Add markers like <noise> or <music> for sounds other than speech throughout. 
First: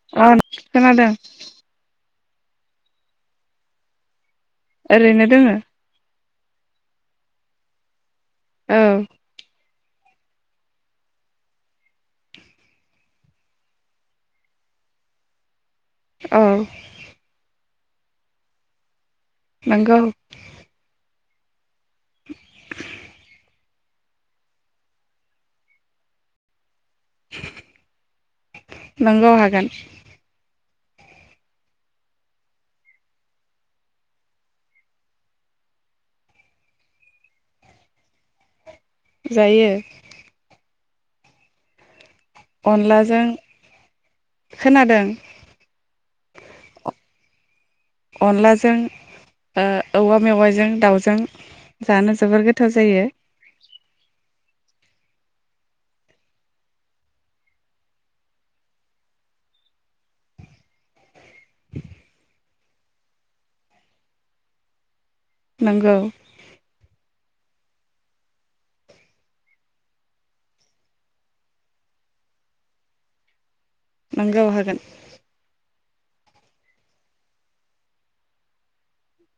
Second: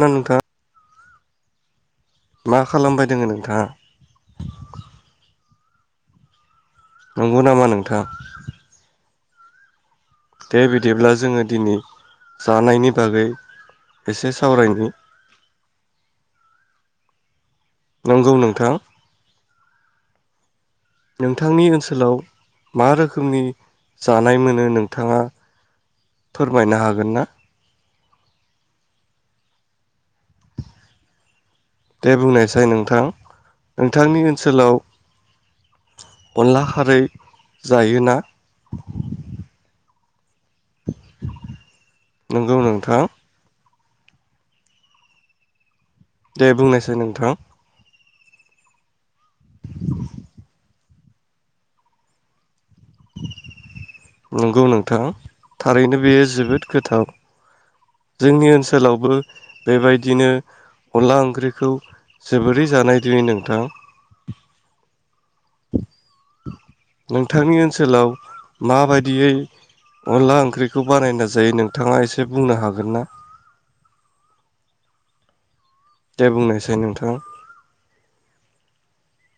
ना अ नोंथां खोनादों। मा खालामबाय दोङो नोंथाङा? ओरैनो दोङो। नंगौ नामा नोंथां। औ। दे बिदिब्ला जोङो दिनै जानायनि बागै एसे सावरायनि औ। नंगौ नोंथां। नंगौ। नोंथांनि ओ ओनसोलाव मा रोखोमनि जानाय मोनो नोंथाङा फोरमायनो हागोन हागोन ना? नंगौ हागोन। दे बुंनायसाय नोंथां नोंथांनि ओनसोलाव अनला खारै जायोना? जायो। नंगौ नोंथां। अनलाजों खोनादों। दे बुंनायसाय नोंथां अनलाजों ओ औवा मेवाजों दाउ जों जानो जोबोर गो गोथाव जायो। नंगौ नोंथां थारैनो बेयो जोबोद गोथाव जोंनि ओनसोलाव बो बेबायदिनो अनला ओंख्रिखौ जोबोरै जानाय दि नोंथां। नोंगौ। थांनि ओनसोलाव माबायदियै अनला ओंख्रिखौ बानायना जायो नोंथाङा एसे बुंनो हागोन ना? नंगौ हागोन। दे बुंनाय साय नोंथां।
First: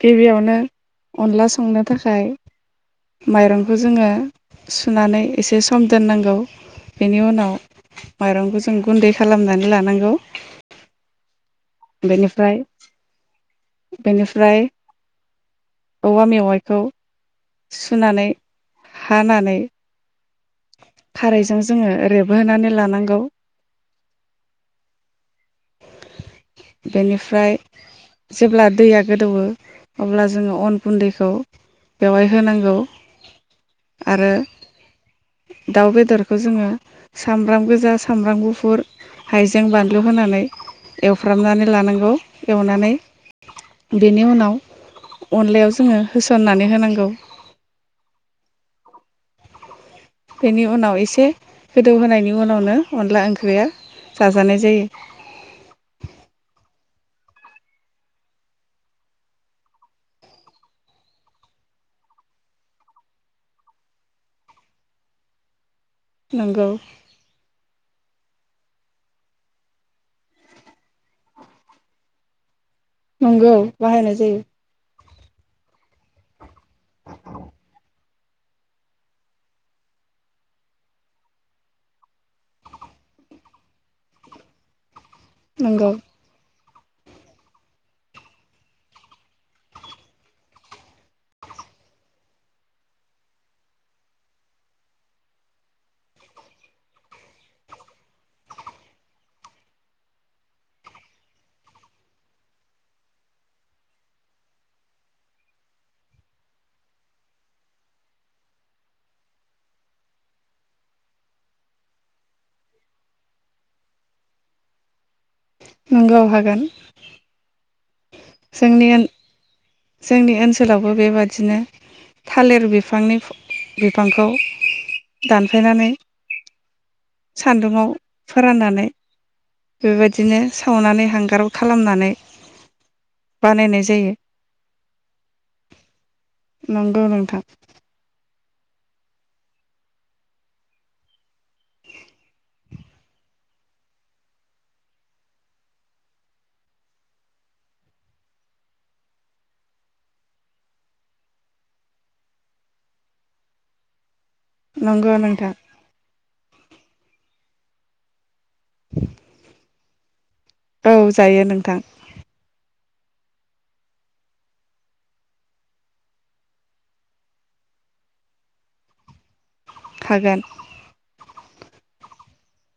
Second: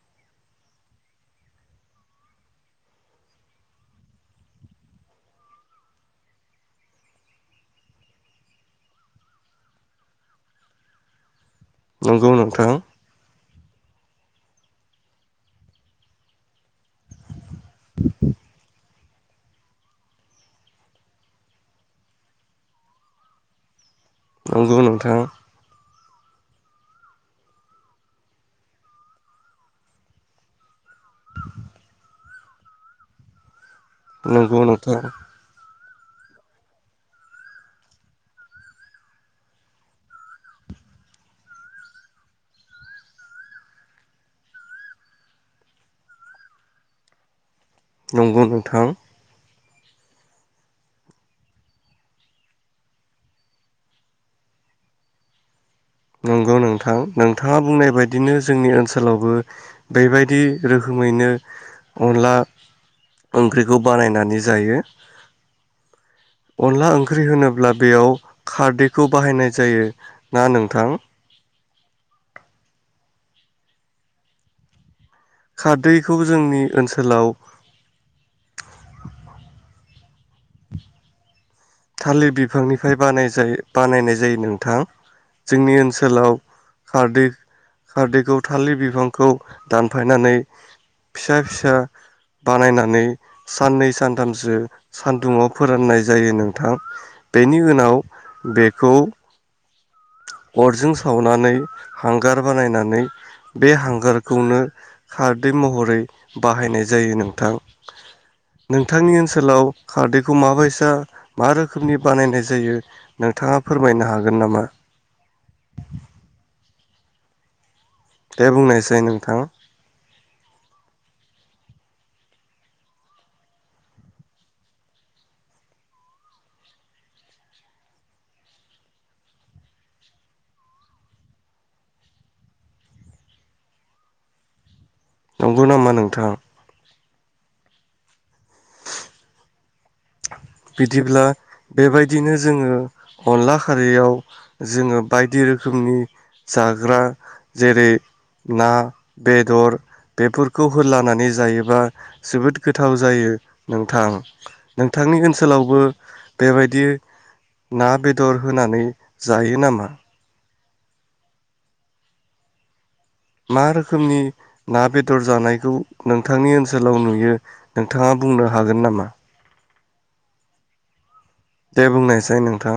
गिबियावनो अनला संनो थाखाय माइरंखौ जोङो सुनानै एसे सम दोननांगौ बेनि उनाव माइरंखौ जों गुन्दै खालामनानै लानांगौ। नंगौ बेनिफ्राय नोंथां। बेनिफ्राय औवा मेवाइखौ सुनानै हानानै खारैजों जोङो रेब होनानै लानांगौ। नंगौ नोंथां। बेनिफ्राय जेब्ला दैया गोदौवो अब्ला जोङो अन गुन्दैखौ बेवहाय होनांगौ। नंगौ नोंथां। दरखौ जोङो सामब्राम गोजा, सामब्राम गुफुर हाइजें बानलु होनानै एव फ्राननानै लानांगौ एवनानै बेनि उनाव अनलायाव जोङो होसननानै होनांगौ। नंगौ नोंथां। बेनि उनाव एसे गोदौ होनायनि उनावनो अनला ओंख्रिया जाजानाय जायो। नंगौ नोंथां नोंथाङा बुंनाय बायदिनो जोंनि ओनसोलावबो बेबायदि रोखोमैनो अनला ओंख्रिखौ बानायनानै जायो। नंगौ अनला ओंख्रि होनोब्ला बेयाव खारदैखौ बाहायनाय जायो ना नोंथां? नंगौ बाहायनाय जायो। खारदैखौ जोंनि ओनसोलाव थालिर बिफां निफ्राय बानायजायो बानायनाय जायो नोंथां। जोंनि नंगौ ओनसोलाव खारदै खारदैखौ थालिर बिफांखौ दानफाय नानै फिसा फिसा बानायनानै साननै सानथामसो सानदुं आव फोराननाय जायो नों थां बेनि उनाव बेखौ अरजों सावनानै हांगार बानायनानै बे हांगारखौनो खारदै महरै बाहायनाय जायो नोंथां। नोंथांनि ओनसोलाव खारदैखौ माबायसा मा रोखोमनि बानायनाय जायो नोंथाङा फोरमायनो हागोन नामा? नंगौ हागोन। दे बुंनाय जोंनि साय नोंथां। जोंनि ओनसोलावबो बेबादिनो थालिर बिफांनि बिफांखौ दानफाय नानै सान्दुङाव फोराननानै बेबायदिनो सावनानै हांगाराव खालामनानै बानायनाय जायो। नंगौ नामा नोंथां नंगौ नों- थां बिदिब्ला बेबायदिनो जोंङो अनला खारैयाव जोङो बायदि रोखोमनि जाग्रा जेरै ना बेदर बेफोरखौ होलानानै जायोबा जोबोद गोथाव जायो नोंथां नंगौ नोंथांनि नोंथां ओनसोलावबो बेबायदि ना बेदर होनानै जायो नामा औ जायो नोंथां मा रोखोमनि ना बेदर जानायखौ नोंथांनि ओनसोलाव नुयो नोंथाङा बुंनो हागोन नामा हागोन दे बुंनायसाइ नोंथां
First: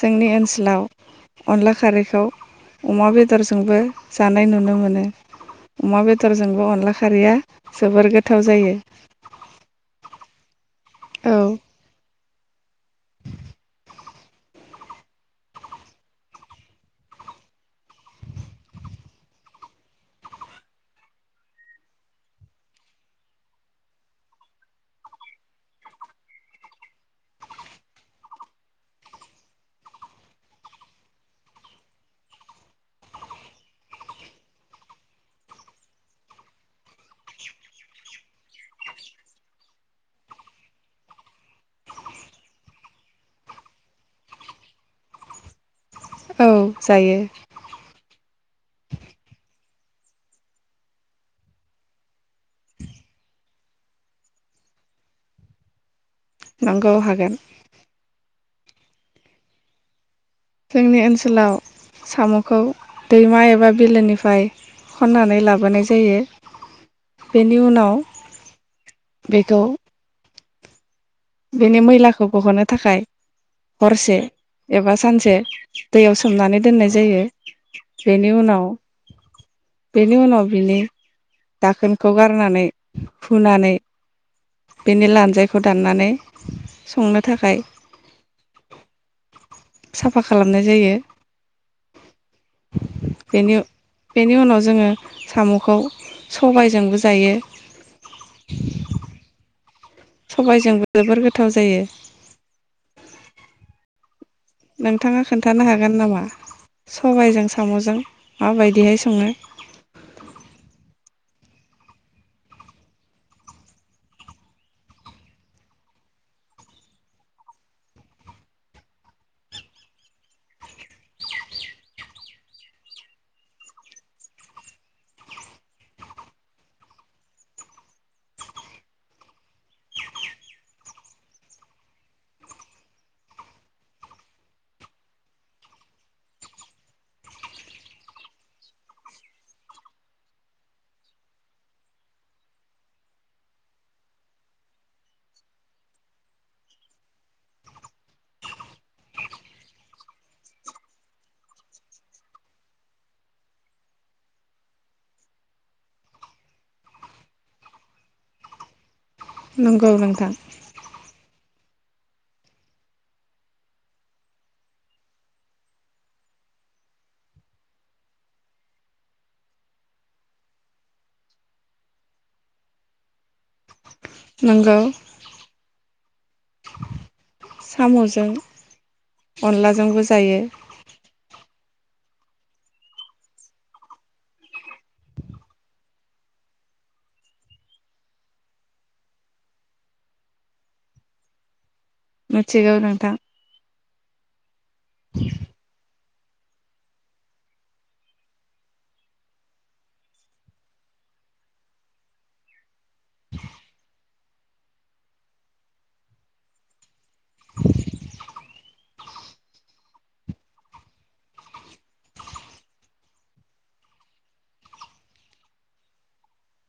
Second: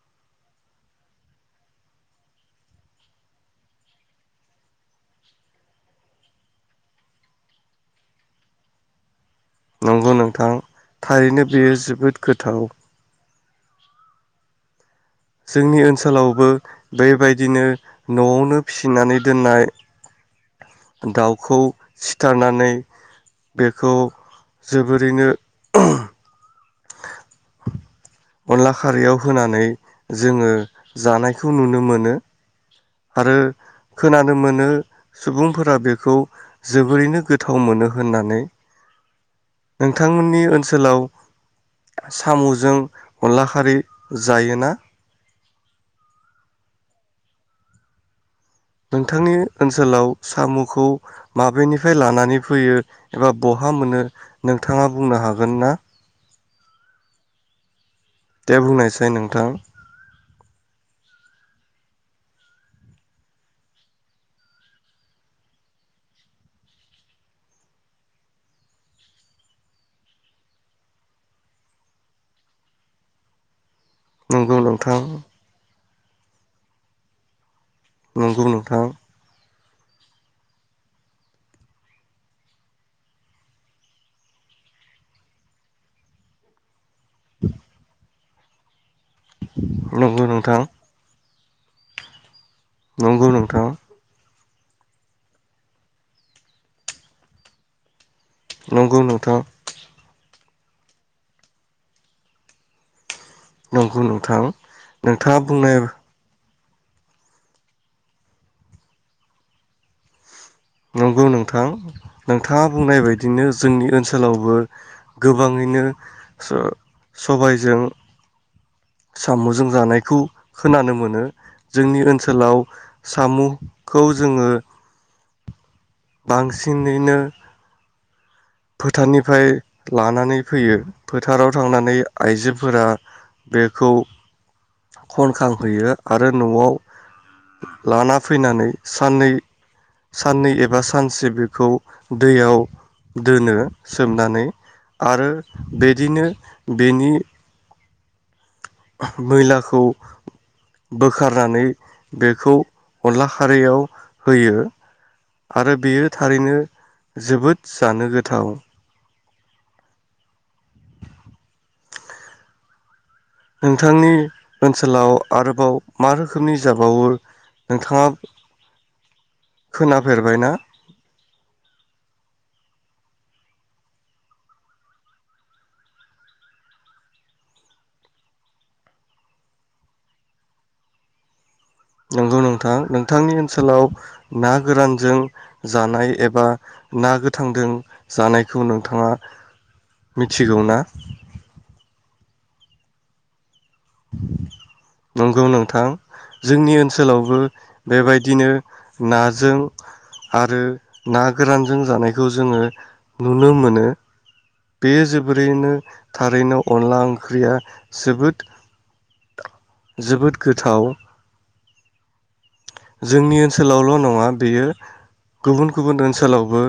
जोंनि ओनसोलाव अनला खारैखौ अमा बेदरजोंबो जानाय नुनो मोनो अमा बेदरजोंबो अनला खारैया जोबोर गोथाव जायो नंगौ नोंथां औ थारैनो बेयो जोबोद गोथाव जोंनि ओनसोलावबो बेबायदिनो न'आवनो फिसिनानै दोननाय दाउखौ सिथारनानै बेखौ जोबोरैनो अनला खारैयाव होनानै जोंङो जानायखौ नुनो मोनो आरो खोनानो मोनो सुबुंफोरा बेखौ जोबोरैनो गोथाव मोनो होननानै नोंथांमोननि ओनसोलाव साम'जों अनला खारि जायोना औ जायो नोंथांनि ओनसोलाव साम'खौ माबेनिफ्राय लानानै फैयो एबा बहा मोनो नोंथाङा बुंनो हागोन ना नोंगौ हागोन दे बुंनायसाइ नोंथां जोंनि ओनसोलाव साम'खौ दैमा एबा बिलोनिफ्राय खन्नानै लाबोनाय जायो बेनि उनाव बेखौ बेनि मैलाखौ बहननो थाखाय हरसे नंगौ एबा नोंथां सानसे दैयाव सोमनानै दोननाय जायो बेनि नंगौ उनाव नोंथां बेनि उनाव बिनि दाखोनखौ गारनानै फुनानै बेनि लान्जायखौ दाननानै संनो थाखाय नंगौ साफा नोंथां खालामनाय जायो नंगौ बेनि नोंथां बेनियाव जोंङो साम'खौ सबायजोंबो जायो नंगौ नोंथां सबायजोंबो जोबोर गोथाव जायो नंगौ नों- नोंथाङा खोन्थानो हागोन नामा सबायजों साम'जों माबायदिहाय संङो नोंगौ नोंथां नोंथाङा बुंनाय बायदिनो जोंनि ओनसोलावबो गोबांङैनो स-सबायजों साम'जों जानायखौ खोनानो मोनो जोंनि ओनसोलाव साम'खौ जोङो बांसिनैनो फोथारनिफ्राय लानानै फैयो फोथाराव थांनानै आइजोफोरा बेखौ खनखांहैयो आरो न'आव लाना फैनानै साननै साननै एबा सानसे बेखौ दैयाव दोनो सोमनानै आरो बेदिनो बेनि मैलाखौ बोखारनानै बेखौ अनला खारैयाव होयो आरो बेयो थारैनो जोबोद जानो गोथाव, नंगौ नोंथां नोंथांनि ओनसोलाव आरोबाव मा रोखोमनि जाबावो नोंथाङा खोनाफेरबायना? नोंगौ साम'जों अनलाजोंबो जायो। नंगौ नोंथां नोंथांनि ओनसोलाव ना गोरानजों जानाय एबा ना गोथांजों जानायखौ नोंथाङा मिथिगौ ना मिथिगौ नोंथां, नंगौ नोंथां, जोंनि ओनसोलावबो बेबायदिनो नाजों आरो ना गोरानजों जानायखौ जोङो, नुनो मोनो बे जोबोरैनो थारैनो अनला ओंख्रिया जोबोद, जोबोद गोथाव, जोंनि ओनसोलावल' नङा बेयो गुबुन गुबुन ओनसोलावबो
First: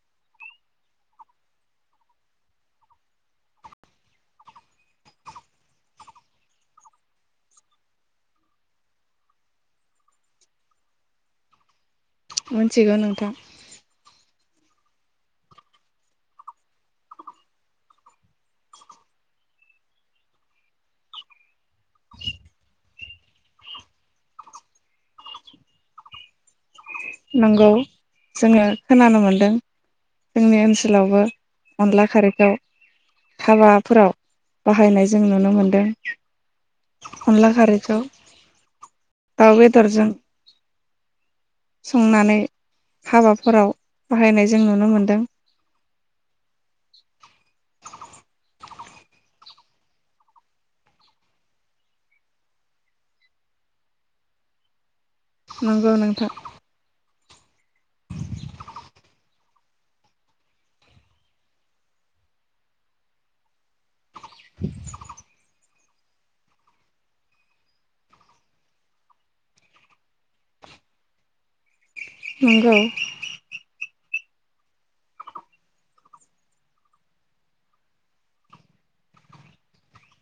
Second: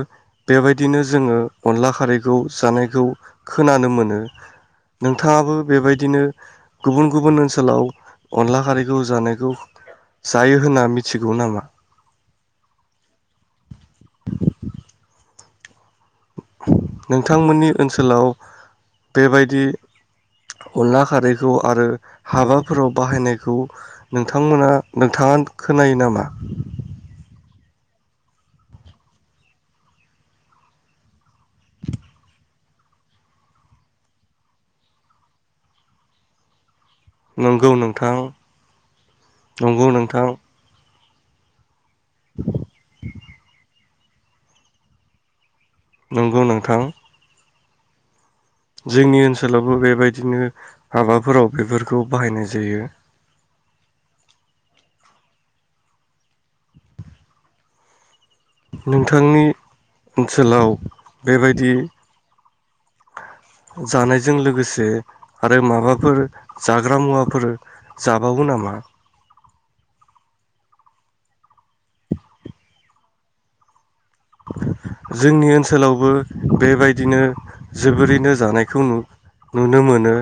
बेबायदिनो जोङो अनला खारैखौ जानायखौ खोनानो मोनो, नोंथाङाबो बेबायदिनो गुबुन गुबुन ओनसोलाव अनला खारैखौ जानायखौ जायो होनना मिथ मिथिगौ नामा? मिथिगौ नोंथां, नोंथांमोननि ओनसोलाव बेबायदि अनला खारैखौ आरो हाबाफोराव बाहायनायखौ नोंथांमोना नोंथाङा खोनायो नामा, नंगौ जोङो खोनानो मोनदों जोंनि ओनसोलावबो अनला खारैखौ हाबाफोराव बाहायनाय जों नुनो मोनदों। अनला नंगौ खारैखौ नोंथां दाउ नंगौ बेदरजों, नोंथां संनानै हाबाफोराव, बाहायनाय जों नुनो मोनदों नंगौ नोंथां, <inaudible> जोंनि ओनसोलावबो बेबायदिनो हाबाफोराव बेफोरखौ बाहायनाय जायो। नंगौ नोंथां नोंथांनि ओनसोलाव बेबायदि, जानायजों लोगोसे आरो माबा, फोर जाग्रा मुवाफोर जाबावो नामा? नंगौ, जोंनि ओनसोलावबो बेबायदिनो जोबोरैनो जानायखौ नुनो मोनो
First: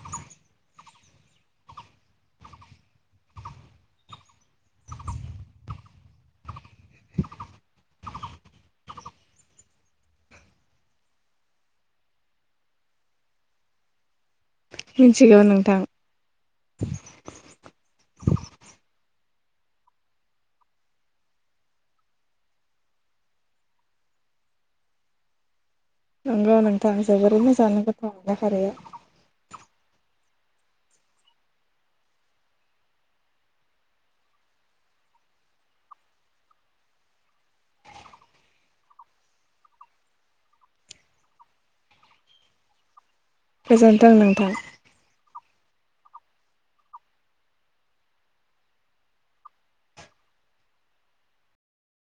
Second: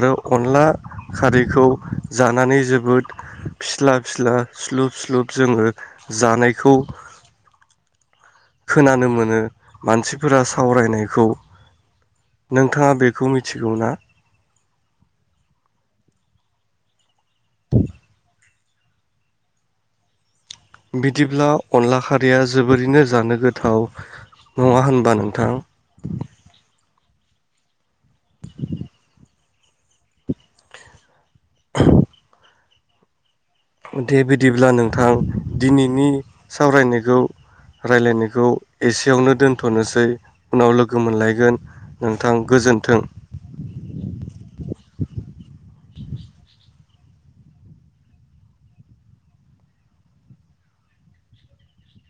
आरो अनला खारैखौ जानानै जोबोद फिस्ला फिस्ला स्लुब स्लुब जोङो जानायखौ, खोनानो मोनो मानसिफोरा सावरायनायखौ नोंथाङा बेखौ मिथिगौना? मिथिगौ नोंथां, बिदिब्ला अनला खारैया जोबोरैनो जानो गोथाव नङा होनबा नोंथां, नंगौ नोंथां जोबोरैनो जानो गोथ अनला खारै, <inaudible> दे बिदिब्ला नोंथां दिनैनि सावरायनायखौ रायलायनायखौ एसेयावनो दोनथ'नोसै उनाव लोगो मोनलायगोन नोंथां गोजोन्थों। गोजोन्थों नोंथां।